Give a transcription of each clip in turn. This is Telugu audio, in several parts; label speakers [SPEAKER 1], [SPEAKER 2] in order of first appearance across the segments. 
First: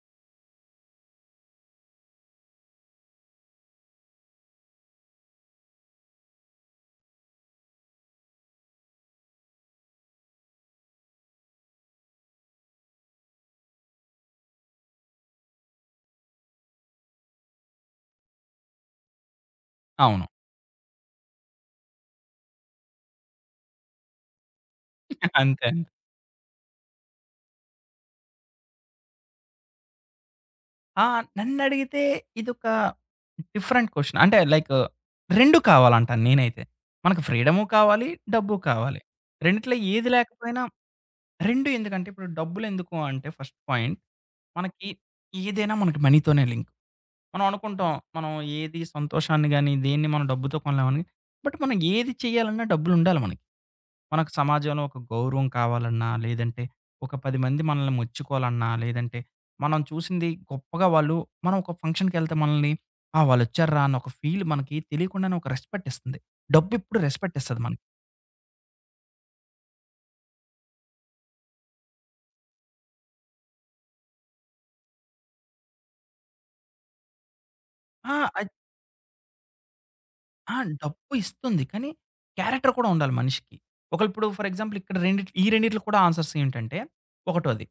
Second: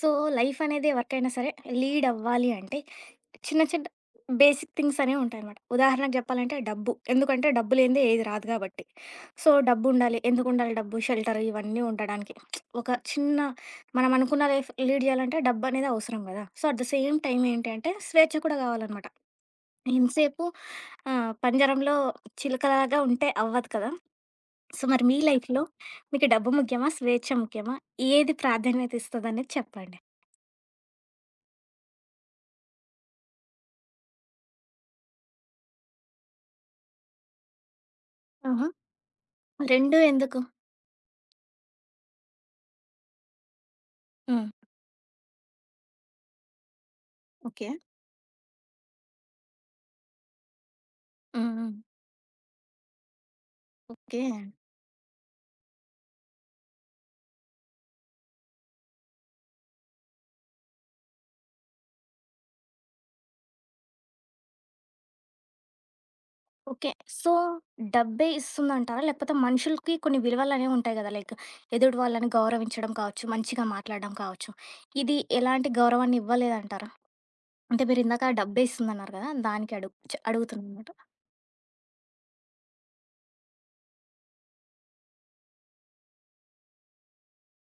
[SPEAKER 1] సో, లైఫ్ అనేది, ఎవరికైనా సరే లీడవ్వాలి అంటే, చిన్న చిన్న బేసిక్ థింగ్స్ అనేవి ఉంటాయనమాట. ఉదాహరణకు జెప్పాలంటే డబ్బు. ఎందుకంటే, డబ్బులేందే ఏది రాదు కాబట్టి. సో డబ్బు ఉండాలి. ఎందుకు ఉండాలి డబ్బు, షెల్టర్ ఇవన్నీ ఉండడానికి. ఒక చిన్న మనం అనుకున్న లైఫ్ లీడ్ జేయాలంటే, డబ్బు అనేది అవసరం కదా! So at the same time ఏంటి అంటే, స్వేచ్ఛ కూడా కావాలనమాట.
[SPEAKER 2] అవును.
[SPEAKER 1] ఎంతసేపు ఆహ్, పంజరంలో చిలుకలాగా ఉంటే అవ్వదు కదా! సో మరి, మీ లైఫ్‌లో
[SPEAKER 2] అంతేండి
[SPEAKER 1] మీకు డబ్బు ముఖ్యమా? స్వేచ్ఛ ముఖ్యమా? ఏది ప్రాధాన్యత ఇస్తదనేది అనేది చెప్పండి.
[SPEAKER 2] ఆ! నన్నడిగితే ఇదొక డిఫరెంట్ క్వశ్చన్. అంటే, లైకు రెండూ కావాలంటాను నేనైతే. మనకి ఫ్రీడము కావాలి, డబ్బు
[SPEAKER 1] ఆహా!
[SPEAKER 2] కావాలి. రెండిట్లో
[SPEAKER 1] రెండూ
[SPEAKER 2] ఏది
[SPEAKER 1] ఎందుకు?
[SPEAKER 2] లేకపోయినా రెండూ ఎందుకంటే, ఇప్పుడు డబ్బులెందుకు అంటే ఫస్ట్ పాయింట్
[SPEAKER 1] హ్మ్.
[SPEAKER 2] మనకి ఏదైనా, మనకి మనీతోనే లింక్. మనం
[SPEAKER 1] ఓకే.
[SPEAKER 2] అనుకుంటాం, మనం ఏది సంతోషాన్ని గాని, దేన్ని మనం డబ్బుతో కొనలేమని.
[SPEAKER 1] హ్మ్.
[SPEAKER 2] బట్,
[SPEAKER 1] హ్మ్.
[SPEAKER 2] మనం ఏది చేయాలన్నా డబ్బులుండాలి మనకి.
[SPEAKER 1] ఓకే.
[SPEAKER 2] మనకు సమాజంలో ఒక గౌరవం కావాలన్నా, లేదంటే ఒక 10 మంది మనల్ని మెచ్చుకోవాలన్నా, లేదంటే మనం చూసింది గొప్పగా వాళ్ళు, మనం ఒక ఫంక్షన్‌కెళ్తే మనల్ని, ఆ! వాళ్ళొచ్చార్రా అని ఒక ఫీల్ మనకి తెలియకుండానే ఒక రెస్పెక్ట్ ఇస్తుంది.
[SPEAKER 1] ఓకే.
[SPEAKER 2] డబ్బెప్పుడు,
[SPEAKER 1] సో
[SPEAKER 2] రెస్పెక్టిస్తది మనకి.
[SPEAKER 1] డబ్బే ఇస్తుందంటారా? లేకపోతే, మనుషులకి కొన్ని విలువలనేవి ఉంటాయి గదా! లైక్ ఎదుటు వాళ్ళను గౌరవించడం కావచ్చు, మంచిగా మాట్లాడడం కావచ్చు. ఇది ఎలాంటి గౌరవాన్ని ఇవ్వలేదంటారా? అంటే,
[SPEAKER 2] ఆ!
[SPEAKER 1] మీరిందాక ఆ
[SPEAKER 2] అది
[SPEAKER 1] డబ్బేస్తుందన్నారు కదా! దానికి అడుగు చ్
[SPEAKER 2] ఆ!
[SPEAKER 1] అడుగుతుందనమాట.
[SPEAKER 2] డబ్బు ఇస్తుంది కానీ, క్యారెక్టర్ కూడా ఉండాలి మనిషికి. ఒకల్ అప్పుడు ఫర్ ఎగ్జాపుల్ ఇక్కడ రెండిట్ ఈ రెండిటిలో కూడా ఆన్సర్స్ ఏంటంటే. ఒకటోది,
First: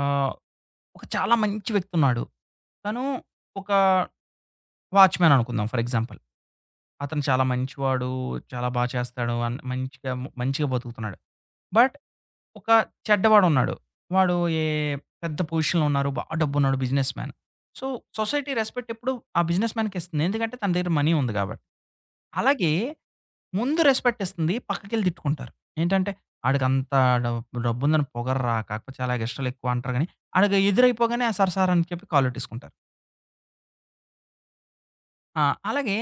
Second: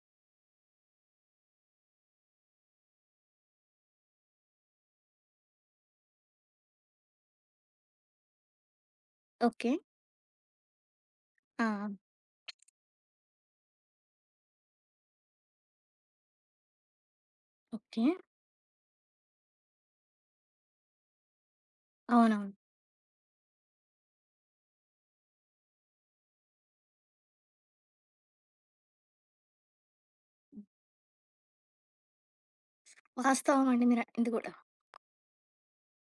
[SPEAKER 2] ఆహ్, ఒక చాలా మంచి వ్యక్తి ఉన్నాడు. తను ఒకా, వాచ్‌మెన్ అనుకుందాం ఫర్ ఎగ్జాంపుల్. అతను చాలా మంచివాడు, చాలా బా చేస్తాడు. అన్
[SPEAKER 1] ఓకే.
[SPEAKER 2] మంచిగా మంచిగా బతుకుతున్నాడు.
[SPEAKER 1] ఆ! ఆ!
[SPEAKER 2] బట్, ఒక చెడ్డవాడున్నాడు. వాడు ఏ పెద్ద పొజిషన్‌లో ఉన్నారు, బాగా డబ్బు ఉన్నోడు. Businessman. So
[SPEAKER 1] okay.
[SPEAKER 2] Society respect ఎప్పుడు ఆ బిజినెస్‌మ్యాన్‌కి ఇస్తుంది. ఎందుకంటే, తన దగ్గర మనీ ఉంది కాబట్టి.
[SPEAKER 1] అవునవును.
[SPEAKER 2] అలాగే, ముందు రెస్పెక్టిస్తుంది, పక్కకెళ్ళి తిట్టుకుంటారు. ఏంటంటే, ఆడికి అంతా డబ్ డబ్బుందని పొగర్రా కాకపోతే చాలా ఎగస్ట్రాలు ఎక్కువ అంటారు గాని, ఆడికి ఎదురైపోగానే, ఆ సార్ సార్ అని చెప్పి కాళ్లట్టేసుకుంటారు.
[SPEAKER 1] వాస్తవం అండి మీరనింది గూడా.
[SPEAKER 2] ఆ! అలాగే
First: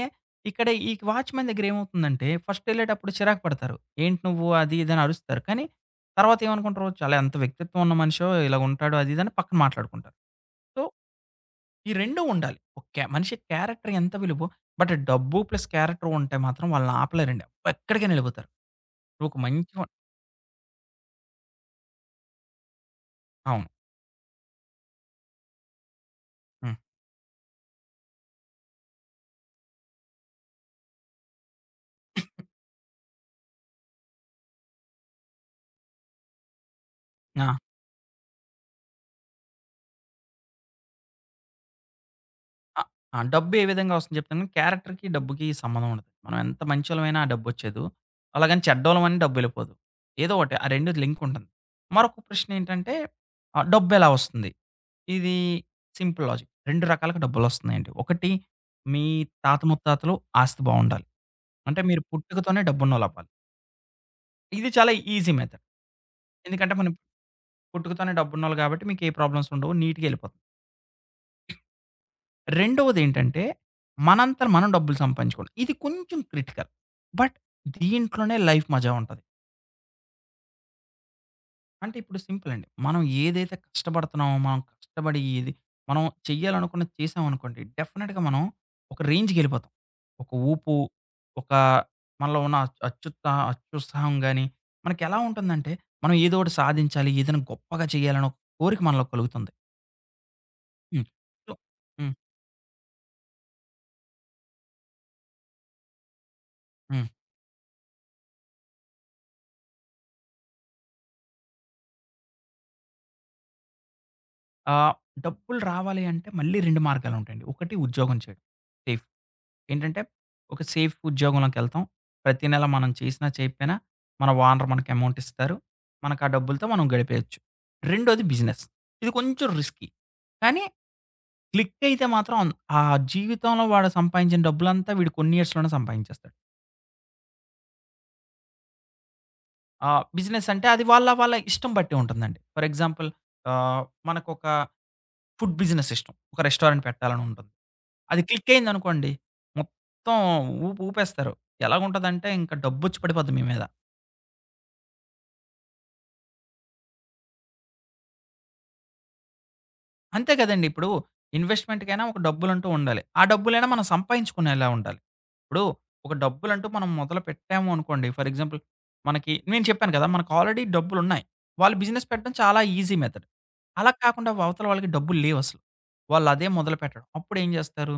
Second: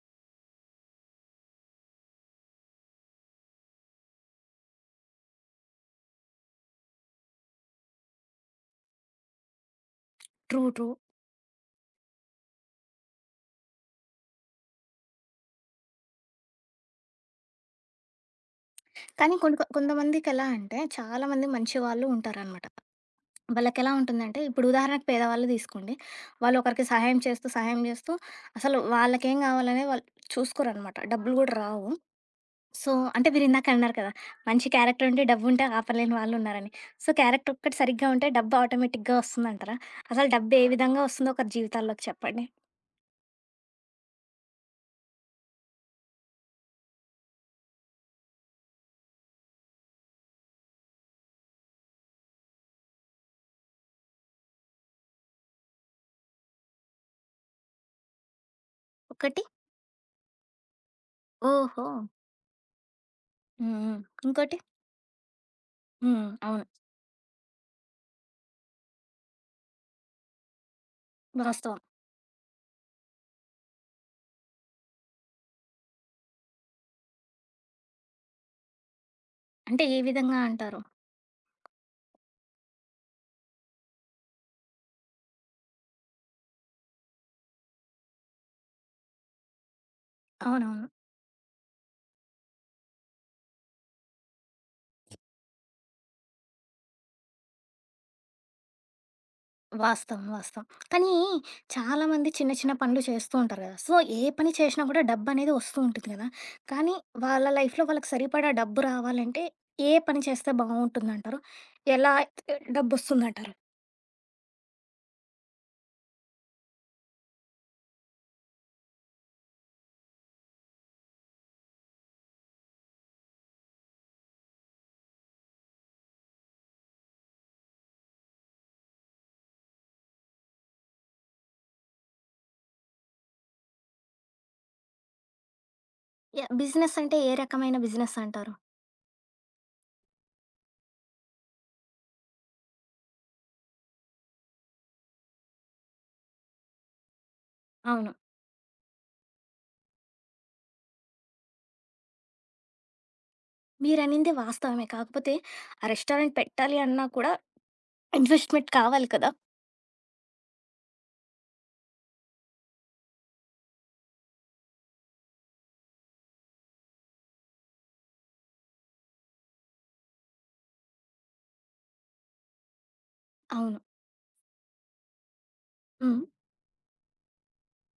[SPEAKER 2] ఇక్కడ ఈ వాచ్‌మెన్ దగ్గరేమవుతుందంటే ఫస్ట్ వెళ్ళేటప్పుడు చిరాకు పడతారు. ఏంటి నువ్వు అది ఇదని అరుస్తారు కానీ, తర్వాతేమనుకుంటారు చాలా ఎంత వ్యక్తిత్వం ఉన్న మనిషో ఇలాగుంటాడు అది ఇదని పక్కన మాట్లాడుకుంటారు.
[SPEAKER 1] True,
[SPEAKER 2] so,
[SPEAKER 1] true.
[SPEAKER 2] ఈ రెండు ఉండాలి. ఓకే, మనిషి క్యారెక్టర్ ఎంత విలువో బట్ డబ్బు ప్లస్ క్యారెక్టర్ ఉంటే మాత్రం వాళ్ళనాపలేరండి. వాళ్లెక్కడికైనా వెళ్ళిపోతారు.
[SPEAKER 1] కానీ
[SPEAKER 2] ఒక
[SPEAKER 1] కొన్ని కొ
[SPEAKER 2] మంచి మ
[SPEAKER 1] కొంతమందికెలా అంటే చాలామంది మంచి వాళ్ళు ఉంటారనమాట.
[SPEAKER 2] అవును.
[SPEAKER 1] వాళ్లకెలా ఉంటుందంటే ఇప్పుడు ఉదాహరణకు పేదవాళ్ళు తీసుకోండి.
[SPEAKER 2] హ్మ్.
[SPEAKER 1] వాళ్లొకరికి సహాయం చేస్తూ, సహాయం చేస్తూ అసలు వాళ్ళకేం కావాలనేది వాళ్ళు చూసుకోరనమాట. డబ్బులు కూడా రావు. సో, అంటే మీరిందాక అన్నారు కదా! మంచి క్యారెక్టర్ ఉంటే, డబ్బు ఉంటే ఆపలేని వాళ్ళున్నారని. సో, క్యారెక్టర్
[SPEAKER 2] ఆ!
[SPEAKER 1] ఒక్కటి సరిగ్గా ఉంటే డబ్బు ఆటోమేటిక్‌గా వస్తుందంటారా? అసలు డబ్బు ఏ విధంగా వస్తుందో ఒకరి జీవితాల్లోకి చెప్పండి.
[SPEAKER 2] అ ఆ! డబ్బు ఏ విధంగా వస్తుంది చెప్తాను, క్యారెక్టర్‌కి డబ్బుకి సంబంధం ఉండది. మనం ఎంత మంచోళ్ళమైనా ఆ డబ్బు వచ్చేదు. అలాగని చెడ్డవాళ్ళమని డబ్బెళ్ళిపోదు. ఏదో ఒకటి ఆ రెండు లింక్ ఉంటుంది. మరొక ప్రశ్న ఏంటంటే ఆహ్, డబ్బెలా వొస్తుంది? ఇది. సింపుల్ లాజిక్ 2 రకాలుగా డబ్బులొస్తున్నాయండి. ఒకటి మీ
[SPEAKER 1] ఒకటి!
[SPEAKER 2] తాత ముత్తాతలు ఆస్తి బావుండాలి. అంటే మీరు
[SPEAKER 1] ఓహో!
[SPEAKER 2] పుట్టుకతోనే డబ్బున్నోళ్ళవ్వాలి.
[SPEAKER 1] హుహు. ఇంకోటి?
[SPEAKER 2] ఇది చాలా ఈజీ మెథడ్.
[SPEAKER 1] హ్మ్. అవును.
[SPEAKER 2] ఎందుకంటే, మనం పట్టుకుతోనే డబ్బున్నోళ్ళు కాబట్టి, మీకు ఏ ప్రాబ్లమ్సుండవు నీట్‌గెళ్ళిపో
[SPEAKER 1] వాస్తవం.
[SPEAKER 2] రెండోదేంటంటే, మనంతర మనం డబ్బులు సంపాదించుకోవం. ఇది కొంచెం క్రిటికల్. బట్ దీంట్లోనే లైఫ్ మజా ఉంటది.
[SPEAKER 1] అంటే, ఏ విధంగా అంటారు?
[SPEAKER 2] అంటే, ఇప్పుడు సింపులండి. మనం ఏదైతే కష్టపడుతున్నామో మనం కష్టపడి ఏది మనం చేయాలనుకున్నది చేశామనుకోండి, డెఫనిట్‌గా మనం, ఒక రేంజ్‌కెళ్ళిపోతాం. ఒక ఊపు,
[SPEAKER 1] అవునవును.
[SPEAKER 2] ఒకా మనలో ఉన్న అ అత్యుత్సా అత్యుత్సాహం గాని, మనకెలా ఉంటుందంటే, మనం ఏదో ఓటి సాధించాలి, ఏదైనా గొప్పగా చేయాలనే ఒక కోరిక మనలో కలుగుతుంది.
[SPEAKER 1] వాస్తవం, వాస్తవం.
[SPEAKER 2] హ్మ్.
[SPEAKER 1] కానీ
[SPEAKER 2] సో హ్మ్.
[SPEAKER 1] చాలామంది చిన్న చిన్న పనులు చేస్తూ ఉంటారు కదా! సో, ఏ పని చేశినా కూడా డబ్బు అనేది వస్తూ ఉంటుంది కదా. కానీ
[SPEAKER 2] హ్మ్.
[SPEAKER 1] వాళ్ళ లైఫ్‌లో వాళ్ళకి సరిపడా డబ్బు రావాలంటే ఏ ఏ పని చేస్తే బావుంటుందంటారు? ఎలా డబ్బొస్తుందంటారు?
[SPEAKER 2] ఆ! డబ్బులు రావాలి అంటే మళ్ళీ 2 మార్గాలుంటాయండి. ఒకటి ఉద్యోగం చేయడం, సేఫ్. ఏంటంటే, ఒక సేఫ్ ఉద్యోగంలోకెళ్తాం. ప్రతి నెల మనం చేసినా, చెయకపోయినా, మన ఓనరు మనకి అమౌంటిస్తారు. మనకు ఆ డబ్బులతో మనం గడిపేయొచ్చు. రెండోది బిజినెస్. ఇది కొంచెం రిస్కి. కానీ, క్లికయితే మాత్రం ఆన్ ఆ జీవితంలో వాళ్ళ సంపాదించిన డబ్బులంతా వీడు కొన్ని ఇయర్స్‌లోనే సంపాదించేస్తాడు.
[SPEAKER 1] యాహ్! బిజినెసంటే, ఏ రకమైన బిజినెసంటారు?
[SPEAKER 2] ఆహ్, బిజినెస్సంటే అది వాళ్ళ, వాళ్ళ ఇష్టం బట్టి ఉంటుందండి. ఫర్ ఎగ్జాంపుల్ ఆహ్, మనకొక ఫుడ్ బిజినెసిష్టం. ఒక రెస్టారెంట్ పెట్టాలని ఉంటుంది.
[SPEAKER 1] అవును.
[SPEAKER 2] అది క్లిక్కయిందనుకోండి, మొత్తం ఊపు ఊపేస్తారు. ఎలాగుంటదంటే ఇంక డబ్బొచ్చి పడిపోద్ది మీ మీద.
[SPEAKER 1] మీరనింది వాస్తవమే. కాకపోతే ఆ రెస్టారెంట్ పెట్టాలి అన్నా కూడా ఇన్వెస్ట్‌మెంట్‌ కావాలి కదా!
[SPEAKER 2] అంతే కదండీ ఇప్పుడు ఇన్వెస్ట్‌మెంట్‌కైనా ఒక డబ్బులంటూ ఉండాలి. ఆ డబ్బులైనా మనం సంపాయించుకునేలా ఉండాలి. ఇప్పుడు ఒక డబ్బులంటూ మనం మొదలుపెట్టామూ అనుకోండి. ఫర్ ఎగ్జాంపుల్ మనకి నేను చెప్పాను కదా! మనకు ఆల్రెడీ డబ్బులున్నాయి. వాళ్ళు బిజినెస్ పెట్టడం చాలా ఈజీ మెథడ్.
[SPEAKER 1] అవును.
[SPEAKER 2] అలా కాకుండా వ అవతల వాళ్ళకి డబ్బులు లేవసలు.
[SPEAKER 1] హ్మ్.
[SPEAKER 2] వాళ్ళదే మొదలుపెట్టాడం. అప్పుడేం చేస్తారు?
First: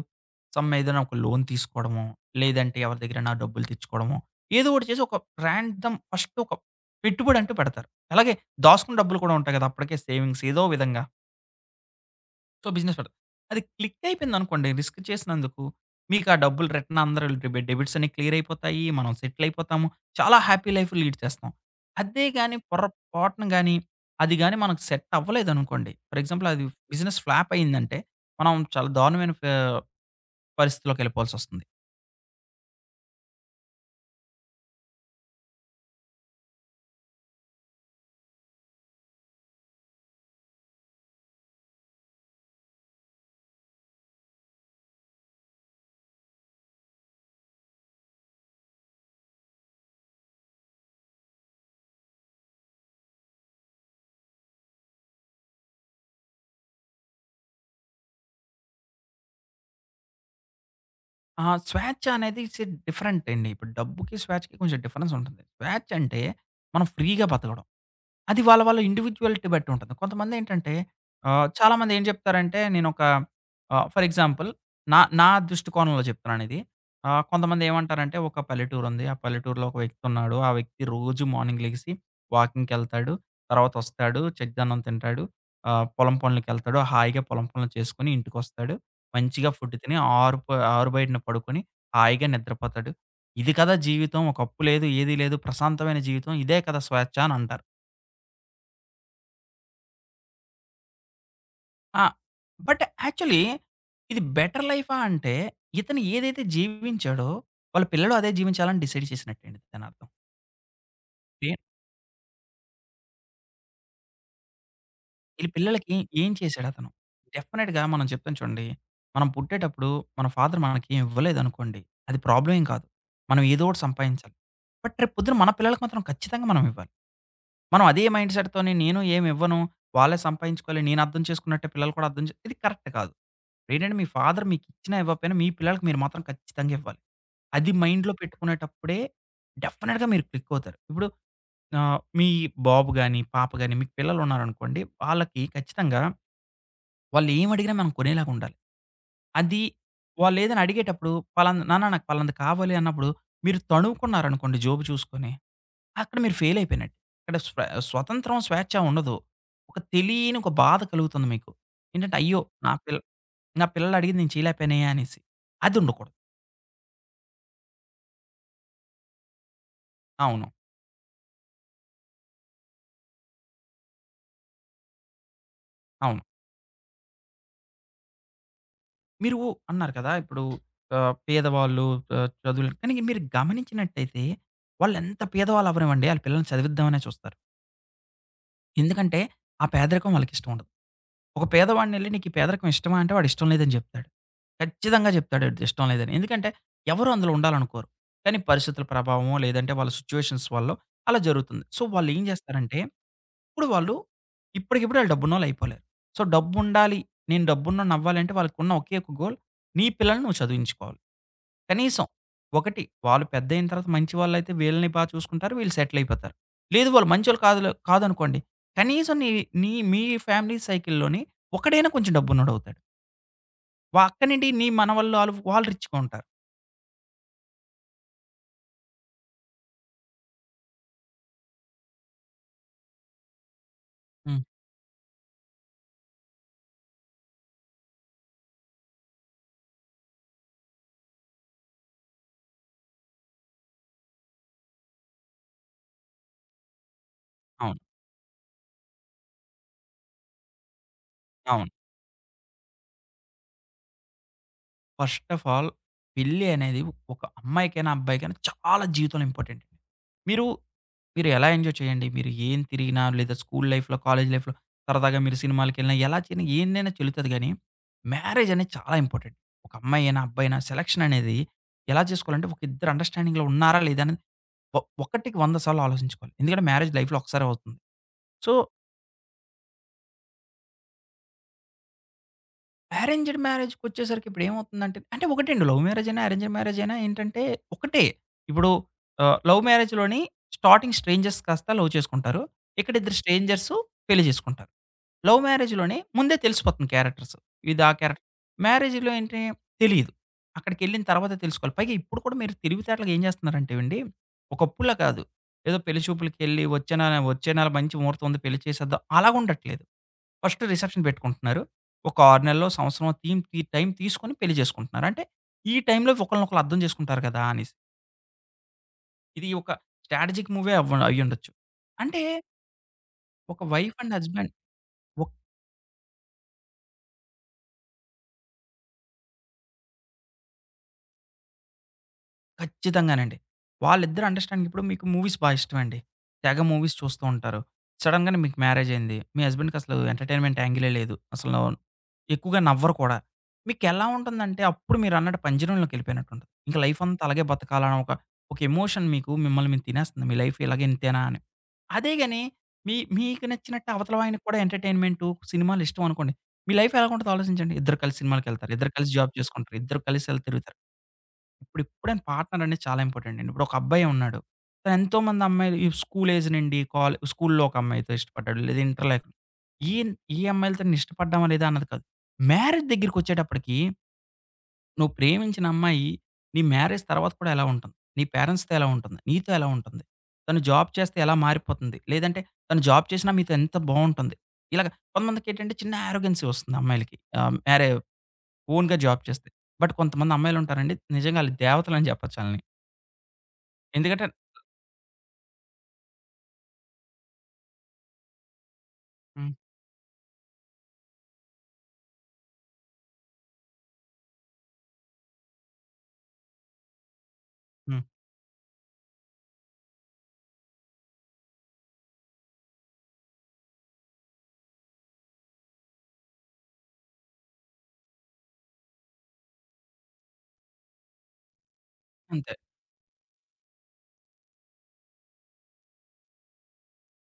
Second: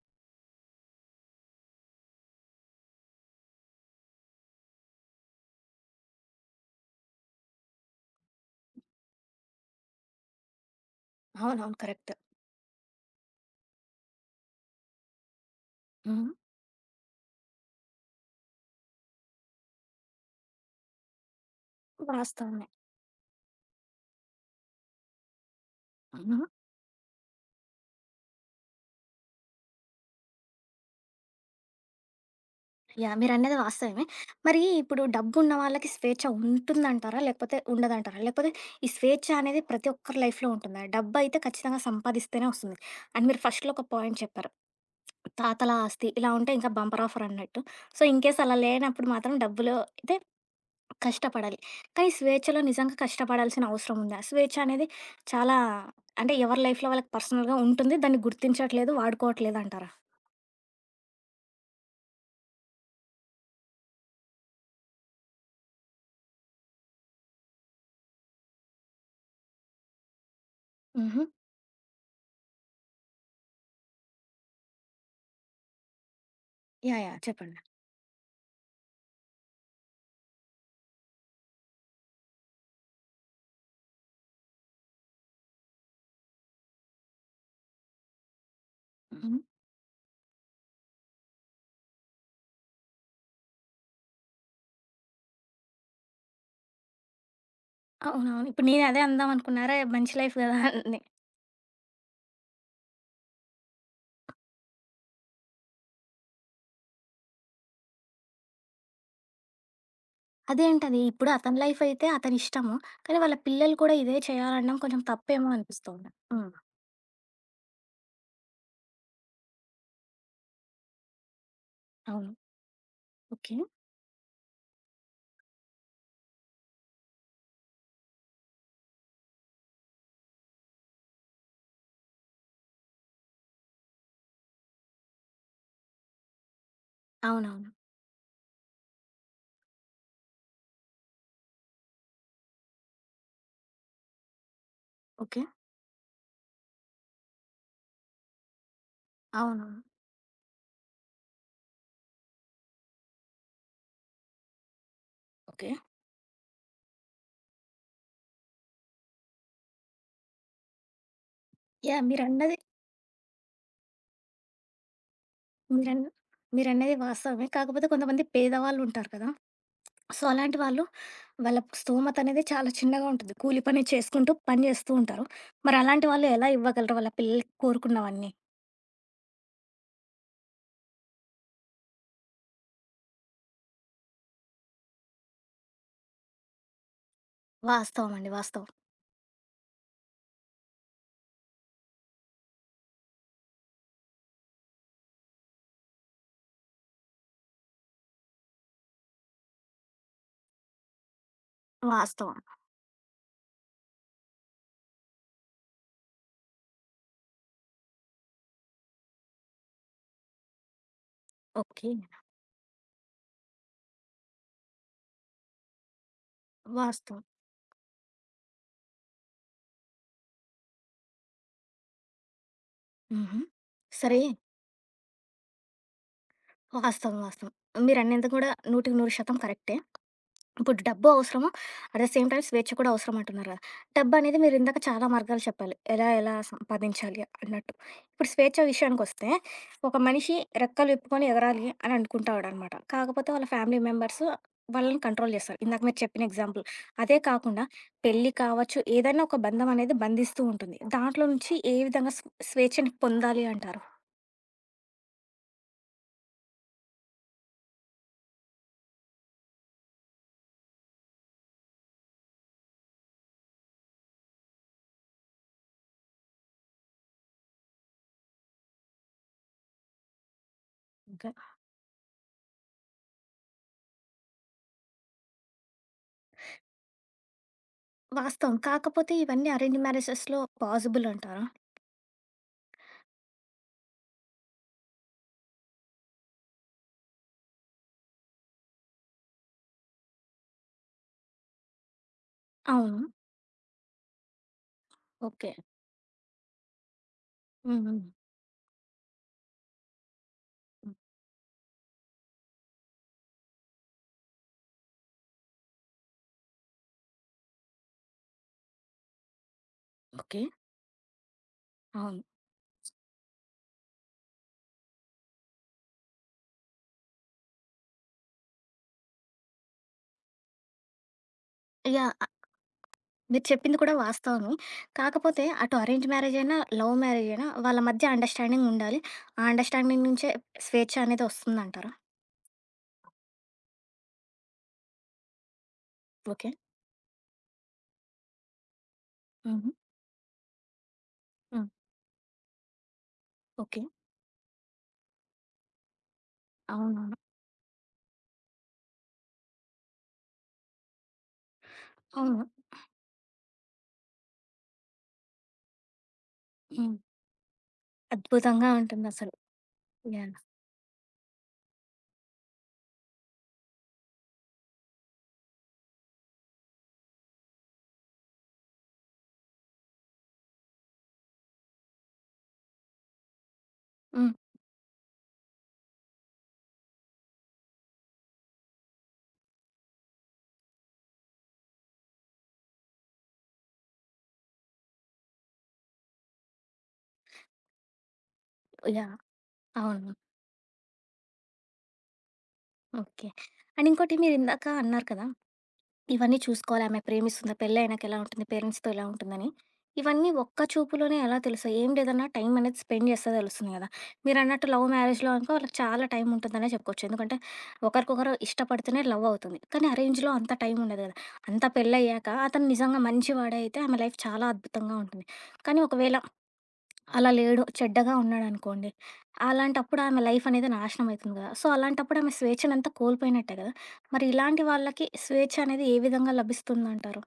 [SPEAKER 2] సమ్ ఏదైన ఒక లోన్ తీసుకోడమో, లేదంటే ఎవరి దగ్గరైనా డబ్బులు తెచ్చుకోడమో, ఏదో ఒకటి చేసి ఒక ర్యాండమ్ ఫస్టొక పెట్టుబడంటూ పెడతారు. అలాగే దాసుకుని డబ్బులు కూడా ఉంటాయి కదా! అప్పటికే సేవింగ్స్ ఏదో విధంగా.
[SPEAKER 1] అవునవును. కరెక్ట్.
[SPEAKER 2] సో, బిజినెస్ పడు అది క్లిక్కయిపోయిందనుకోండి రిస్క్ చేసినందుకు, మీకు
[SPEAKER 1] హ్మ్.
[SPEAKER 2] ఆ డబ్బులు రిటర్న్ అందరె డెబిట్సన్నీ క్లియర్ అయిపోతాయి, మనం సెటిలయిపోతాము. చాలా హ్యాపీ లైఫ్ లీడ్ చేస్తాం. అదే గాని
[SPEAKER 1] వాస్తవమే.
[SPEAKER 2] పొరపాటున గాని, అది గాని మనకు సెట్టవ్వలేదనుకోండి, ఫర్
[SPEAKER 1] అవునా!
[SPEAKER 2] ఎగ్జాంపుల్ అది బిజినెస్ ఫ్లాప్ అయిందంటే మనం చాలా దారుణమైన ఫే పరిస్థితిలోకెళ్ళిపోవాల్సొస్తుంది.
[SPEAKER 1] యాహ్! మీరన్నది వాస్తవమే. మరీ ఇప్పుడు డబ్బున్న వాళ్ళకి స్వేచ్ఛ ఉంటుందంటారా? లేకపోతే ఉండదంటారా? లేకపోతే ఈ స్వేచ్ఛ అనేది ప్రతి ఒక్కరి లైఫ్‌లో ఉంటుందా? డబ్బయితే ఖచ్చితంగా సంపాదిస్తేనే ఒస్తుంది. అండ్ మీరు ఫస్ట్‌లో ఒక పాయింట్ చెప్పారు. తాతల ఆస్తి ఇలా ఉంటే ఇంకా బంపర్ ఆఫర్ అన్నట్టు. సో, ఇన్‌కేస్ అలా లేనప్పుడు మాత్రం డబ్బులో అయితే కష్టపడాలి. కానీ స్వేచ్ఛలో నిజంగా కష్టపడాల్సిన అవసరం ఉందా? స్వేచ్ఛ అనేది చాలా అంటే, ఎవరి లైఫ్‌లో వాళ్ళకి పర్సనల్‌గా ఉంటుంది. దాన్ని గుర్తించట్లేదు వాడుకోట్లేదంటారా?
[SPEAKER 2] ఆ! స్వేచ్చ అనేది ఇట్స్ ఎ డిఫరెంట్ అండి. ఇప్పుడు డబ్బుకి స్వేచ్చ‌కి కొంచెం డిఫరెన్స్ ఉంటుంది. స్వేచ్చంటే, మనం ఫ్రీగా బతకడం. అది వాళ్ళ వాళ్ళ ఇండివిడ్యువ్యాలిటీ బట్టి వుంటది. కొంతమందేంటంటే
[SPEAKER 1] హుహు.
[SPEAKER 2] ఆహ్, చాలామందేం జెప్తారంటే నేనొక ఆ! ఫర్ ఎగ్జాంపుల్ నా నా దృష్టికోణంలో చెప్తున్నానిది.
[SPEAKER 1] యాహ్! యాహ్!
[SPEAKER 2] ఆహ్,
[SPEAKER 1] చెప్పండి.
[SPEAKER 2] కొంతమంది ఏమంటారంటే, ఒక పల్లెటూరుంది. ఆ పల్లెటూరులో ఒక వ్యక్తివున్నాడు. ఆ వ్యక్తి రోజు మార్నింగ్ లెగిసి, వాకింగ్‌కెళ్తాడు. తర్వాత ఒస్తాడు చద్డన్నం తింటాడు. ఆహ్, పొలం పొనులకెళ్తాడు. హాయిగా పొలం పొనులు చేసుకుని ఇంటికొస్తాడు.
[SPEAKER 1] హుహు.
[SPEAKER 2] మంచిగా ఫుడ్ తిని ఆరుప ఆరుబైటన పడుకుని హాయిగా నిద్రపోతాడు. ఇది కదా జీవితం. ఒక అప్పు లేదు. ఏది లేదు. ప్రశాంతమైన జీవితం ఇదే కదా స్వేచ్ఛ అనంటారు.
[SPEAKER 1] అవునవును. ఇప్పుడు నేనదే అందాంనుకున్నా. అరే! మంచి లైఫ్ కదా అని.
[SPEAKER 2] ఆ! బట్ యాక్చువల్లీ ఇది బెటర్ లైఫా? అంటే, ఇతను ఏదైతే జీవించాడో, వాళ్ళ పిల్లోడు అదే జీవించాలని డిసైడ్ చేసినట్టేండి దానర్థం.
[SPEAKER 1] అదేంటది? ఇప్పుడు
[SPEAKER 2] ఏ
[SPEAKER 1] అతని లైఫైయితే అతని ఇష్టము. కానీ, వాళ్ళ పిల్లలు కూడా ఇదే చేయాలనడం కొంచెం తప్పేమో
[SPEAKER 2] ఈళ్ళు పిల్లలకి
[SPEAKER 1] అనిపిస్తోంది.
[SPEAKER 2] ఏం
[SPEAKER 1] హ్మ్.
[SPEAKER 2] చేసాడతను? డెఫినెట్‌గా మనం చెప్తాం చూడండి. మనం పుట్టేటప్పుడు మన ఫాదర్ మనకేమి ఇవ్వలేదనుకోండి, అది
[SPEAKER 1] అవును.
[SPEAKER 2] ప్రాబ్లమేం కాదు. మనం
[SPEAKER 1] ఓకే.
[SPEAKER 2] ఏదోటి సంపాదించాలి. బట్ రేపు పొద్దున మన పిల్లలకి మాత్రం ఖచ్చితంగా మనమివ్వాలి. మనం అదే మైండ్ సెట్‌తోని నేను ఏమివ్వను. వాళ్ళే సంపాదించుకోవాలి. నేను అర్థం చేసుకున్నట్టే, పిల్లలు కూడా అర్థం చే ఇది కరెక్ట్ కాదు. ఏంటంటే మీ ఫాదర్ మీకిచ్చినా ఇవ్వపోయినా, మీ పిల్లలకి మీరు మాత్రం ఖచ్చితంగివ్వాలి.
[SPEAKER 1] అవునవును.
[SPEAKER 2] అది మైండ్‌లో పెట్టుకునేటప్పుడే, డెఫినెట్‌గా మీరు క్లికవుతారు. ఇప్పుడు ఆహ్, మీ బాబు గాని, పాప గాని మీకు పిల్లలుంన్నారనుకోండి, వాళ్ళకి
[SPEAKER 1] ఓకే.
[SPEAKER 2] ఖచ్చితంగా, వాళ్ళేం అడిగినా మనం కొనేలాగుండాలి. అది
[SPEAKER 1] అవును.
[SPEAKER 2] వాళ్ళేదైనా అడిగేటప్పుడు ఫలాన "నాన్న నాకు పాలనది కావాలి" అన్నప్పుడు, మీరు తణువుకున్నారనుకోండి జేబు చూసుకొని,
[SPEAKER 1] ఓకే.
[SPEAKER 2] అక్కడ మీరు ఫెయిలైయిపోయినట్టు. అక్కడ స్వ స్వతంత్రం స్వేచ్ఛ ఉండదు, ఒక తెలియని ఒక బాధ కలుగుతుంది మీకు.
[SPEAKER 1] యాహ్!
[SPEAKER 2] ఏంటంటే అయ్యో!
[SPEAKER 1] మీరన్నది...
[SPEAKER 2] నా పిల్ నా పిల్లలు అడిగింది నేను చయలేకపోయనే అనేసి,
[SPEAKER 1] మీరన్
[SPEAKER 2] అదుండకూడదు.
[SPEAKER 1] మీరన్నది వాస్తవమే. కాకపోతే కొంతమంది పేదవాళ్ళుంటారు కదా! సో
[SPEAKER 2] అవును.
[SPEAKER 1] అలాంటి వాళ్ళు, వాళ్ళ స్థమతనేదే చాలా చిన్నగా ఉంటది. కూలి పని చేసుకుంటూ పని జేస్తూ ఉంటారు. మరి అలాంటి
[SPEAKER 2] అవును.
[SPEAKER 1] వాళ్ళు ఎలా ఇవ్వగలరు? వాళ్ళ పిల్లలకి కోరుకున్నవన్నీ?
[SPEAKER 2] మీరు అన్నారు కదా! ఇప్పుడు ఆహ్, పేదవాళ్ళు ఆహ్, చదువులు కానీ మీరు గమనించినట్టయితే, వాళ్లెంత పేదవాళ్ళవ్వనివ్వండి ఆళ్ళ పిల్లల్ని చదివిద్దామనే చూస్తారు.
[SPEAKER 1] వాస్తవం అండి. వాస్తవం.
[SPEAKER 2] ఎందుకంటే ఆ పేదరికం వాళ్ళకిష్టం ఉండదు. ఒక పేదవాడినెళ్ళి నీకీ పేదరికం ఇష్టమా? అంటే వాడిష్టం లేదని చెప్తాడు. ఖచ్చితంగా చెప్తాడు ఇష్టం లేదని. ఎందుకంటే ఎవరు అందులో ఉండాలనుకోరు. కానీ పరిస్థితుల ప్రభావమో లేదంటే, వాళ్ళ సిట్యుయేషన్స్ వల్లో అలా జరుగుతుంది. సో, వాళ్లెం
[SPEAKER 1] వాస్తవం.
[SPEAKER 2] చేస్తారంటే, ఇప్పుడు వాళ్ళు ఇప్పటికిప్పుడు వాళ్ళ డబ్బున్నోళ్ళయిపోలేరు. సో, డబ్బుండాలి. నేను డబ్బున్నోడినవ్వాలంటే వాళ్ళకున్న ఒకే ఒక్క గోల్ నీ పిల్లలని నువ్వు చదివించుకోవాలి.
[SPEAKER 1] ఓకే.
[SPEAKER 2] కనీసం, ఒకటి వాళ్ళు పెద్దయిన తర్వాత మంచి వాళ్ళైతే వీళ్ళని బాగా చూసుకుంటారు. వీళ్ళు సెటిలయిపోతారు. లేదు వాళ్ళు
[SPEAKER 1] వాస్తవం.
[SPEAKER 2] మంచోళ్ళు కాదులే కాదనుకోండి, కనీసం నీ నీ మీ ఫ్యామిలీ సైకిల్ లోని ఒకడైనా కొంచెం డబ్బున్నోడవుతాడు.
[SPEAKER 1] హుహు.
[SPEAKER 2] పక్క
[SPEAKER 1] సరే
[SPEAKER 2] నుండి నీ మనవళ్లు ఆళ్ళు, వాళ్ళు రిచ్‌గా ఉంటారు.
[SPEAKER 1] వాస్తవం, వాస్తవం. మీరనింది కూడా నూటికి నూరు శాతం కరెక్టే. ఇప్పుడు డబ్బు అవసరం. అట్ ద సేమ్ టైమ్ స్వేచ్ఛ కూడా అవసరం అంటున్నారు కదా! డబ్బనేది
[SPEAKER 2] హ్మ్.
[SPEAKER 1] మీరిందాక చాలా మార్గాలు చెప్పాలి. ఎలా ఎలా సంపాదించాలి అన్నట్టు. ఇప్పుడు స్వేచ్ఛ విషయానికొస్తే, ఒక మనిషి రెక్కలు విప్పుకొని ఎగరాలి అనుకుంటాడనమాట. కాకపోతే వాళ్ళ ఫ్యామిలీ మెంబర్స్ వాళ్ళని కంట్రోల్ చేస్తరు. ఇందాక మీరు చెప్పిన ఎగ్జాంపుల్. అదే కాకుండా
[SPEAKER 2] అవును.
[SPEAKER 1] పెళ్లి కావచ్చు, ఏదైనా ఒక బంధం అనేది బంధిస్తూ ఉంటుంది. దాంట్లో నుంచి
[SPEAKER 2] అవును.
[SPEAKER 1] ఏ విధంగా స్ స్వేచ్ఛని పొందాలి అంటారు?
[SPEAKER 2] ఫస్ట్ ఆఫ్ ఆల్ పెళ్లి అనేది ఒక అమ్మాయికైన, అబ్బాయికైన, చాలా జీవితంలో ఇంపార్టెంట్. మీరు, మీరు ఎలా ఎంజాయ్ చేయండి, మీరు ఏం తిరిగినా, లేదా స్కూల్ లైఫ్‌లో, కాలేజీ‌ లైఫ్‌లో సరదాగా మీరు సినిమాలకెళ్ళినా ఎలా చేసిన, ఏందైనా చెల్లుతది గానీ, మ్యారేజనేది చాలా ఇంపార్టెంట్. ఒక అమ్మాయి అయినా, అబ్బాయి అయినా
[SPEAKER 1] ఓకే.
[SPEAKER 2] సెలక్షననేది ఎలా జేసుకోవాలంటే, ఒక ఇద్దరు అండర్‌స్టా‌డింగ్‌లో ఉన్నారా లేదా అన్నది, ఒ ఒకటికి వంద సార్లు ఆలోచించుకోవాలి. ఎందుకంటే, మ్యారేజ్ లైఫ్‌లో ఒసారి అవుతుంది. సో
[SPEAKER 1] వాస్తవం. కాకపోతే, ఇవన్నీ అరేంజ్ మ్యారేజెస్‌లో పాజిబుల్ అంటారా?
[SPEAKER 2] అరేంజ్డ్ మ్యారేజ్‌కొచ్చేసరికి ఇప్పుడు ఏమవుతుందంటే- అంటే, ఒకటండి, లవ్ మ్యారేజయినా అరేంజ్డ్ మ్యారేజయినా ఏంటంటే ఒకటే. ఇప్పుడు ఆహ్, లవ్ మ్యారేజ్‌లోని స్టార్టింగ్ స్ట్రేంజెస్ కాస్త లవ్ చేసుకుంటారు. ఇక్కడి
[SPEAKER 1] అవును.
[SPEAKER 2] ఇద్దరు స్ట్రేంజర్స్ పెళ్లి చేసుకుంటారు. Love
[SPEAKER 1] okay.
[SPEAKER 2] మ్యారేజ్‌లోనే ముందే తెలిసిపోతుంది క్యారెక్టర్స్.
[SPEAKER 1] హ్మ్, హ్మ్,
[SPEAKER 2] ఇదా ఆ
[SPEAKER 1] హ్మ్.
[SPEAKER 2] క్యారెక్టర్. మ్యారేజ్‌లో ఏంటి తెలీదు. అక్కడికెళ్ళిన తర్వాతే తెలుసుకోవాలి. పైగా ఇప్పుడు కూడా మీరు తెలివితేటగా ఏం జేస్తున్నారంటేవండి, ఒకప్పుడల కాదు ఏదో పెళ్లి చూపులకెళ్ళి, ఒచ్చే నా వచ్చే నెల మంచి మహుర్తం ఉంది పెళ్లి చేసేద్దా అలాగా ఉండట్లేదు.
[SPEAKER 1] ఓకే.
[SPEAKER 2] ఫస్ట్ రిసెప్షన్ పెట్టుకుంటున్నారు, ఒక
[SPEAKER 1] అవును.
[SPEAKER 2] 6 నెలలో, సంవత్సరమొ తీమ్ తీ టైం తీసుకొని పెళ్లి చేసుకుంటున్నారు. అంటే, ఈ టైం‌లో ఒకళ్ళని ఒకకళ్ళ అర్థం జేసుకుంటారు కదా! అనేసి. ఇది ఒక స్ట్రాటజిక్ మూవే అవ్వ అయ్యుండొచ్చు.
[SPEAKER 1] యాహ్!
[SPEAKER 2] అంటే
[SPEAKER 1] ఆహ్ మీరు
[SPEAKER 2] ఒక
[SPEAKER 1] చెప్పింది కూడా
[SPEAKER 2] వైఫ్ అండ్ హస్బండ్.
[SPEAKER 1] వాస్తవమే.
[SPEAKER 2] ఓ
[SPEAKER 1] కాకపోతే అటు అరేంజ్ మ్యారేజయినా, లవ్ మ్యారేజయినా వాళ్ళ మధ్య అండర్‌స్టా‌డింగుండాలి. ఆ అండర్‌స్టా‌డింగ్‌ నుంచే స్వేచ్ఛ అనేది ఒస్తుందంటారా?
[SPEAKER 2] ఖచ్చితంగానండి. వాళ్ళిద్దరు అండర్‌స్టా‌డింగిప్పుడు మీకు మూవీస్ బా ఇష్టమండి.
[SPEAKER 1] ఓకే.
[SPEAKER 2] తెగ మూవీస్ చూస్తూ ఉంటారు. సడెన్‌గానె మీకు మ్యారేజయింది. మీ
[SPEAKER 1] హుహు.
[SPEAKER 2] హస్బెండ్‌కి అసలు ఎంటర్టైన్మెంట్ యాంగిలే లేదు. అసలును
[SPEAKER 1] హ్మ్.
[SPEAKER 2] ఎక్కువగా నవ్వరు కూడా.
[SPEAKER 1] ఓకే.
[SPEAKER 2] మీకెలా ఉంటుందంటే, అప్పుడు మీరన్నట్టు పంజరంలోకెళ్ళిపోయినట్టు ఉంటది. ఇంక
[SPEAKER 1] అవునవును.
[SPEAKER 2] లైఫంత, అలాగే బతకాలన్న ఒక, ఒక ఎమోషన్ మీకు మిమ్మల్ని మిం తినేస్తుంది మీ లైఫిలాగే ఇంతేనా అని. అదేగాని,
[SPEAKER 1] అవును.
[SPEAKER 2] మీ మీకు నచ్చినట్టే అవతలవాయనకి కూడా ఎంటర్టైన్మెంటు, సినిమాలిష్టం అనుకోండి. మీ
[SPEAKER 1] హ్మ్.
[SPEAKER 2] లైఫెలాగుంటదొ ఆలోచించండి. ఇద్దరు కలిసి
[SPEAKER 1] అద్భుతంగా
[SPEAKER 2] సినిమాలకెళ్తారు. ఇద్దరు కలిసి
[SPEAKER 1] ఉంటుందసలు.
[SPEAKER 2] జాబ్ చేసుకుంటారు. ఇద్దరు కలిసి
[SPEAKER 1] యాహ్!
[SPEAKER 2] ఎళ్ళి తిరుగుతారు. ఇప్పుడు ఎప్పుడైన పార్ట్నరనేది చాలా ఇంపార్టెటండి. ఇప్పుడు ఒక అబ్బాయె ఉన్నాడు. తనెంతోమంది అమ్మాయి ఈ స్కూల్ ఏజ్ నుండి కాలే స్కూలులో ఒక అమ్మాయితో ఇష్టపడ్డాడు. లేదా ఇంటర్ లే ఈన్ ఈ అమ్మాయిలతోన్న ఇష్టపడ్డామా లేదా అన్నది కాదు. మ్యారేజ్ దగ్గరకొచ్చేటప్పటికి.
[SPEAKER 1] హ్మ్.
[SPEAKER 2] నువ్వు ప్రేమించిన అమ్మాయి. నీ మ్యారేజ్ తర్వాత కూడా ఎలా ఉంటుంది? నీ పేరెంట్స్‌తో ఎలా ఉంటుంది? నీతో ఎలా ఉంటుంది? తను జాబ్ చేస్తే ఎలా మారిపోతుంది? లేదంటే తను జాబ్ చేసినా మీతో ఎంత బావుంటుంది? ఇలాగ కొంతమందికేంటంటే చిన్న యారోగెన్సీ వస్తుంది అమ్మాయిలకి. ఆహ్, మ్యారే ఓన్‌గా
[SPEAKER 1] యాహ్!
[SPEAKER 2] జాబ్ చేస్తే. బట్
[SPEAKER 1] అవును.
[SPEAKER 2] కొంతమంది అమ్మాయిలుంటారండి. నిజంగా ఆళ్ళు దేవతలని చెప్పొచ్చు ఆళ్ళని.
[SPEAKER 1] ఓకే. అండ్ ఇంకోటి,
[SPEAKER 2] ఎందుకంటే
[SPEAKER 1] మీరిందాక అన్నారు కదా! ఇవన్నీ చూసుకోవాలి ఆమె ప్రేమిస్తుంది. పెళ్ళ ఆయనకి ఎలా ఉంటుంది? పేరెంట్స్‌తో ఎలా ఉంటుందని.
[SPEAKER 2] హ్మ్.
[SPEAKER 1] ఇవన్నీ ఒక్క చూపులోనే ఎలా తెలుసయి ఏం లేదన్నా టైం అనేది స్పెండ్ చేస్తే తెలుస్తుంది గదా! మీరన్నట్టు లవ్ మ్యారేజ్‌లో అనుకో వాళ్ళకి చాలా టైం ఉంటుందనే చెప్పుకోవచ్చు. ఎందుకంటే,
[SPEAKER 2] హ్మ్.
[SPEAKER 1] ఒకరికొకరు ఇష్టపడితేనే లవ్ అవుతుంది. కానీ అరేంజ్‌లో అంత టైం ఉండదు గదా! అంత పెళ్లయ్యాక అతను నిజంగా మంచి వాడయితే, ఆమె లైఫ్ చాలా అద్భుతంగా ఉంటుంది. కానీ ఒకవేళ, అలా లేడు. చెడ్డగా ఉన్నాడనుకోండి. అలాంటప్పుడు ఆమె లైఫనేది నాశనమైతుంది గదా! సో, అలాంటప్పుడు ఆమె
[SPEAKER 2] అంతే.
[SPEAKER 1] స్వేచ్ఛనంతా కోల్పోయినట్టే గదా! మరి ఇలాంటి వాళ్ళకి స్వేచ్ఛ అనేది ఏ విధంగా లభిస్తుందంటారు?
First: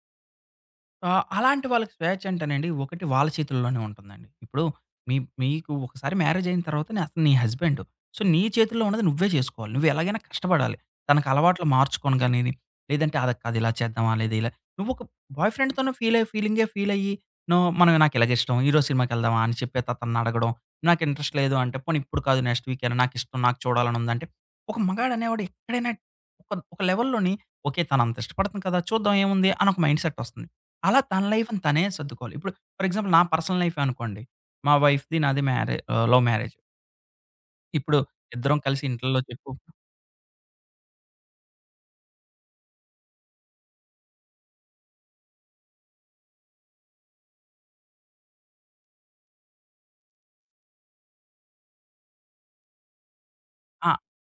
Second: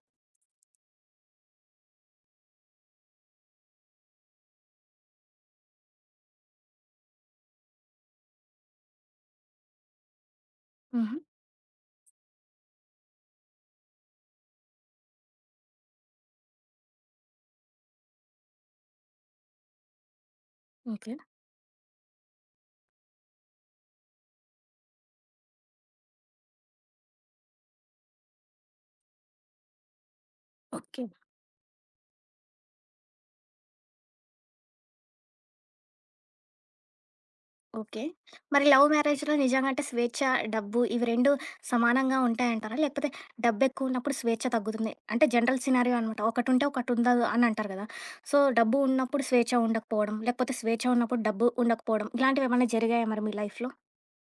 [SPEAKER 2] ఆ! అలాంటి వాళ్ళకి స్వేచ్చ అంటేనండి, ఒకటి వాళ్ళ చేతుల్లోనే ఉంటుందండి. ఇప్పుడు మీ మీకు ఒకసారి మ్యారేజ్ అయిన తర్వాత నే అతను నీ హస్బెండు. సో, నీ చేతుల్లో ఉన్నది నువ్వే చేసుకోవాలి. నువ్వెలాగైనా కష్టపడాలి.
[SPEAKER 1] హుహు.
[SPEAKER 2] తనకు అలవాట్లు మార్చుకోను గానిని, లేదంటే అలా కాదు ఇలా చేద్దామా! లేదా ఇలా నువ్వొక బాయ్ ఫ్రెండ్‌తోను ఫీల్ ఫీలింగే ఫీల్ అయ్యి, నువ్వు మనమ నాకు ఇలాగ ఇష్టం. ఈరోజు సినిమాకి వెళ్దామా? అని చెప్పేత అతన్ని అడగడం. నాకు
[SPEAKER 1] ఓకే.
[SPEAKER 2] ఇంట్రెస్ట్ లేదు అంటే, పోని ఇప్పుడు కాదు నెక్స్ట్ వీకైనా నాకు ఇష్టం నాకు చూడాలని ఉందంటే, ఒక మగాడ అనేవాడు ఎక్కడైనా ఒక ఒక లెవెల్‌లోని ఓకే, తను అంత ఇష్టపడుతుంది కదా! చూద్దాం ఏముంది అని ఒక మైండ్ సెట్ వస్తుంది. అలా
[SPEAKER 1] ఓకే.
[SPEAKER 2] తన లైఫ్‌ని తనే సర్దుకోవాలి. ఇప్పుడు ఫర్ ఎగ్జాంపుల్ నా పర్సనల్ లైఫే అనుకోండి. మా వైఫ్‌ది నాది మ్యారే ఆహ్, లవ్ మ్యారేజ్. ఇప్పుడు
[SPEAKER 1] ఓకే.
[SPEAKER 2] ఇద్దరం
[SPEAKER 1] మరి
[SPEAKER 2] కలిసి
[SPEAKER 1] లవ్
[SPEAKER 2] ఇంట్లల్లో
[SPEAKER 1] మ్యారేజ్‌లో
[SPEAKER 2] చెప్పు
[SPEAKER 1] నిజంగా అంటే స్వేచ్ఛ, డబ్బు ఇవి రెండూ సమానంగా ఉంటాయంటారా? లేకపోతే డబ్బు ఎక్కువున్నప్పుడు, స్వేచ్ఛ తగ్గుతుంది. అంటే జనరల్ సినారీయో అనమాట. ఒకటుంటే, ఒకటి ఉందదు అని అంటారు కదా! సో, డబ్బు ఉన్నప్పుడు స్వేచ్ఛ ఉండకపోవడం, లేకపోతే స్వేచ్ఛ ఉన్నప్పుడు డబ్బు ఉండకపోవడం. ఇలాంటివి ఏమన్నా జరిగాయా మరి మీ లైఫ్‌లో?
[SPEAKER 2] ఆ!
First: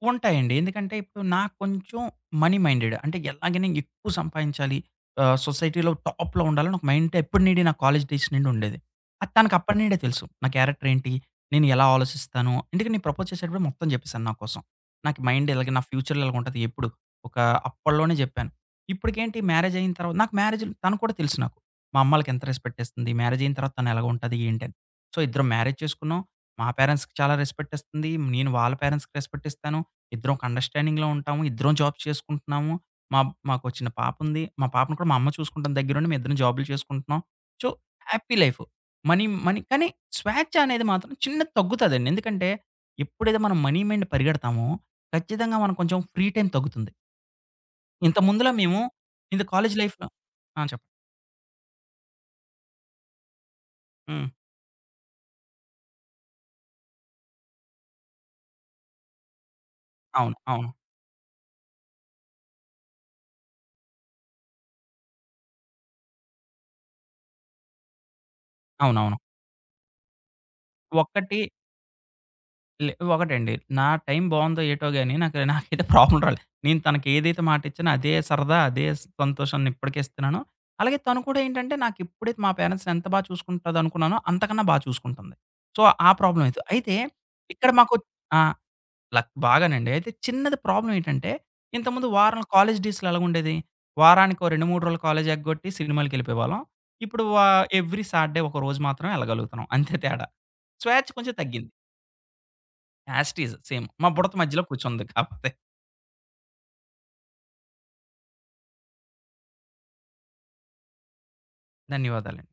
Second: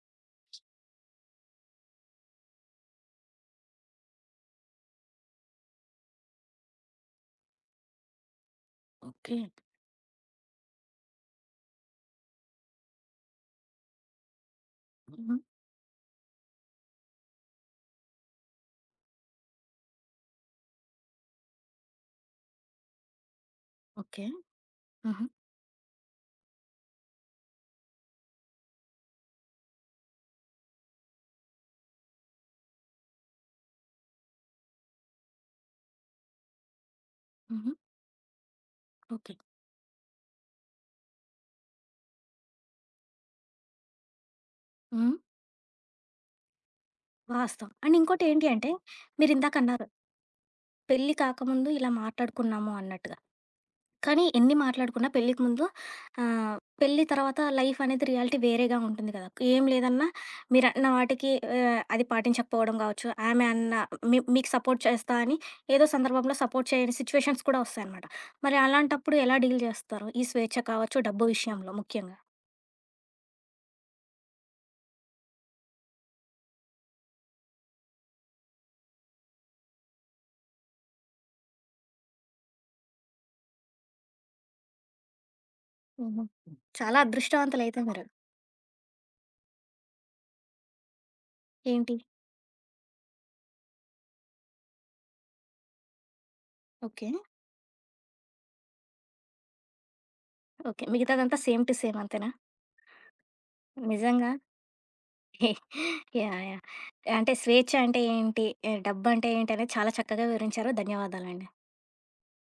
[SPEAKER 2] ఉంటాయండి. ఎందుకంటే ఇప్పుడు నాకు కొంచెం మనీ మైండెడ్. అంటే ఎలాగైనా ఎక్కువ సంపాదించాలి ఆహ్, సొసైటీలో టాప్‌లో ఉండాలి. నాకు మైండ్ ఎప్పటి నుండి నా కాలేజి డేస్ నుండి ఉండేది. అది
[SPEAKER 1] ఓకే.
[SPEAKER 2] తనకు అప్పటి నుండే తెలుసు. నా క్యారెక్టర్ ఏంటి? నేను ఎలా ఆలోచిస్తాను? ఎందుకంటే, నేను ప్రపోజ్ చేసేటప్పుడే మొత్తం చెప్పేసాను నా కోసం. నాకు
[SPEAKER 1] హ్మ్.
[SPEAKER 2] మైండ్ ఇలాగె, నా ఫ్యూచర్‌లో ఇలాగుంటది. ఎప్పుడు ఒక అప్పట్లోనే చెప్పాను. ఇప్పుటికేంటి మ్యారేజ్ అయిన తర్వా నాకు మ్యారేజులు తను కూడా తెలుసు నాకు. మా అమ్మలకి ఎంత రెస్పెక్ట్ ఇస్తుంది, మ్యారేజ్ అయిన తర్వాత
[SPEAKER 1] ఓకే.
[SPEAKER 2] ఎలాగుంటది? ఏంటని? సో,
[SPEAKER 1] హుహు.
[SPEAKER 2] ఇద్దరం మ్యారేజ్ చేసుకున్నాం. మా పేరెంట్స్‌కి చాలా రెస్పెక్టిస్తుంది, నేను వాళ్ళ పేరెంట్స్‌కి రెస్పెక్టిస్తాను. ఇద్దరం ఒక అండర్‌స్టాండింగ్‌లో ఉంటాము. ఇద్దరం జాబ్స్ చేసుకుంటున్నాము. మా మాకో చిన్న పాపుంది. మా పాపను కూడా మా అమ్మ చూసుకుంటాం దగ్గర ఉండి. మేమిద్దరం జాబులు చేసుకుంటున్నాం. సో,
[SPEAKER 1] హుహు.
[SPEAKER 2] Happy life. Money
[SPEAKER 1] okay.
[SPEAKER 2] Money కానీ స్వేచ్ఛ అనేది మాత్రం చిన్న తగ్గుతదండి. ఎందుకంటే, ఎప్పుడైతే మనం మనీ మెండ్ పరిగెడతామో,
[SPEAKER 1] హ్మ్.
[SPEAKER 2] ఖచ్చితంగా మనం కొంచెం ఫ్రీ టైమ్ తగ్గుతుంది.
[SPEAKER 1] వాస్తవం. అండ్ ఇంకోటి ఏంటి
[SPEAKER 2] ఇంతకుముందులా
[SPEAKER 1] అంటే,
[SPEAKER 2] మేము, ఇది కాలేజు
[SPEAKER 1] మీరిందాకన్నారు?
[SPEAKER 2] లైఫ్‌లో ఆ! చెప్పండి.
[SPEAKER 1] పెళ్లి కాకముందు ఇలా మాట్లాడుకున్నాము అన్నట్టుగా. కానీ
[SPEAKER 2] హ్మ్.
[SPEAKER 1] ఎన్ని మాట్లాడుకున్నా పెళ్లికి ముందు ఆహ్, పెళ్లి తర్వాత లైఫ్ అనేది రియాలిటీ వేరేగా ఉంటుంది కదా! ఏం లేదన్నా
[SPEAKER 2] అవును. అవును.
[SPEAKER 1] మీరన్న వాటికి ఆహ్, అది పాటించకపోవడం కావచ్చు. ఆమె అన్నా మీ మీకు సపోర్ట్ చేస్తా అని ఏదో సందర్భంలో సపోర్ట్ చేయని సిట్యుయేషన్స్ కూడా వస్తాయన్నమాట. మరి
[SPEAKER 2] అవునవును.
[SPEAKER 1] అలాంటప్పుడు ఎలా డీల్ చేస్తారు? ఈ స్వేచ్ఛ కావచ్చు, డబ్బు
[SPEAKER 2] ఒకటి
[SPEAKER 1] విషయంలో ముఖ్యంగా.
[SPEAKER 2] లే, ఒకటండి. నా టైం బావుందో ఏటో గాని నాకు, నాకైతే ప్రాబ్లమ్ రాలేదు. నేను తనకేదైతే మాటిచ్చానో అదే సరదా, అదే సంతోషాన్ని ఇప్పటికీ ఇస్తున్నాను. అలాగే తను కూడా ఏంటంటే నాకెప్పుడైతే మా పేరెంట్స్‌ని ఎంత బాగా చూసుకుంటదనుకున్నానో అంతకన్నా బాగా చూసుకుంటుంది. సో, ఆ
[SPEAKER 1] హుహు.
[SPEAKER 2] ప్రాబ్లమ్ అయిత అయితే,
[SPEAKER 1] చాలా
[SPEAKER 2] ఇక్కడ
[SPEAKER 1] అదృష్టవంతులయితే
[SPEAKER 2] మాకొ
[SPEAKER 1] మీరు.
[SPEAKER 2] ఆ! లక్ బాగానండి. అయితే చిన్నది ప్రాబ్లమ్ ఏంటంటే,
[SPEAKER 1] ఏంటి?
[SPEAKER 2] ఇంతకుముందు వారం కాలేజ్ డేస్‌లో ఎలాగుండేది. వారాకో 2, 3 రోజులు కాలేజ్లేగొట్టి సినిమాలకిెళ్ళిపోయేవాళ్ళం.
[SPEAKER 1] ఓకే.
[SPEAKER 2] ఇప్పుడు వా ఎవ్రీ సాటర్‌డే ఒక రోజు మాత్రమే ఎళ్ళగలుగుతున్నాం, అంతే తేడా.
[SPEAKER 1] ఓకే.
[SPEAKER 2] స్వేచ్ఛ కొంచెం
[SPEAKER 1] మిగతాదంతా సేమ్
[SPEAKER 2] తగ్గింది.
[SPEAKER 1] టు సేమ్ అంతేనా?
[SPEAKER 2] As it is, same. మా
[SPEAKER 1] నిజంగా
[SPEAKER 2] బుడత మధ్యలో కూర్చుంది కాకపోతే.
[SPEAKER 1] యాహ్! యాహ్! అంటే, స్వేచ్ఛ అంటే ఏంటి, ఆహ్, డబ్బంటే ఏంటి అనేది చాలా చక్కగా వివరించారు. ధన్యవాదాలండి.
[SPEAKER 2] ధన్యవాదాలండి.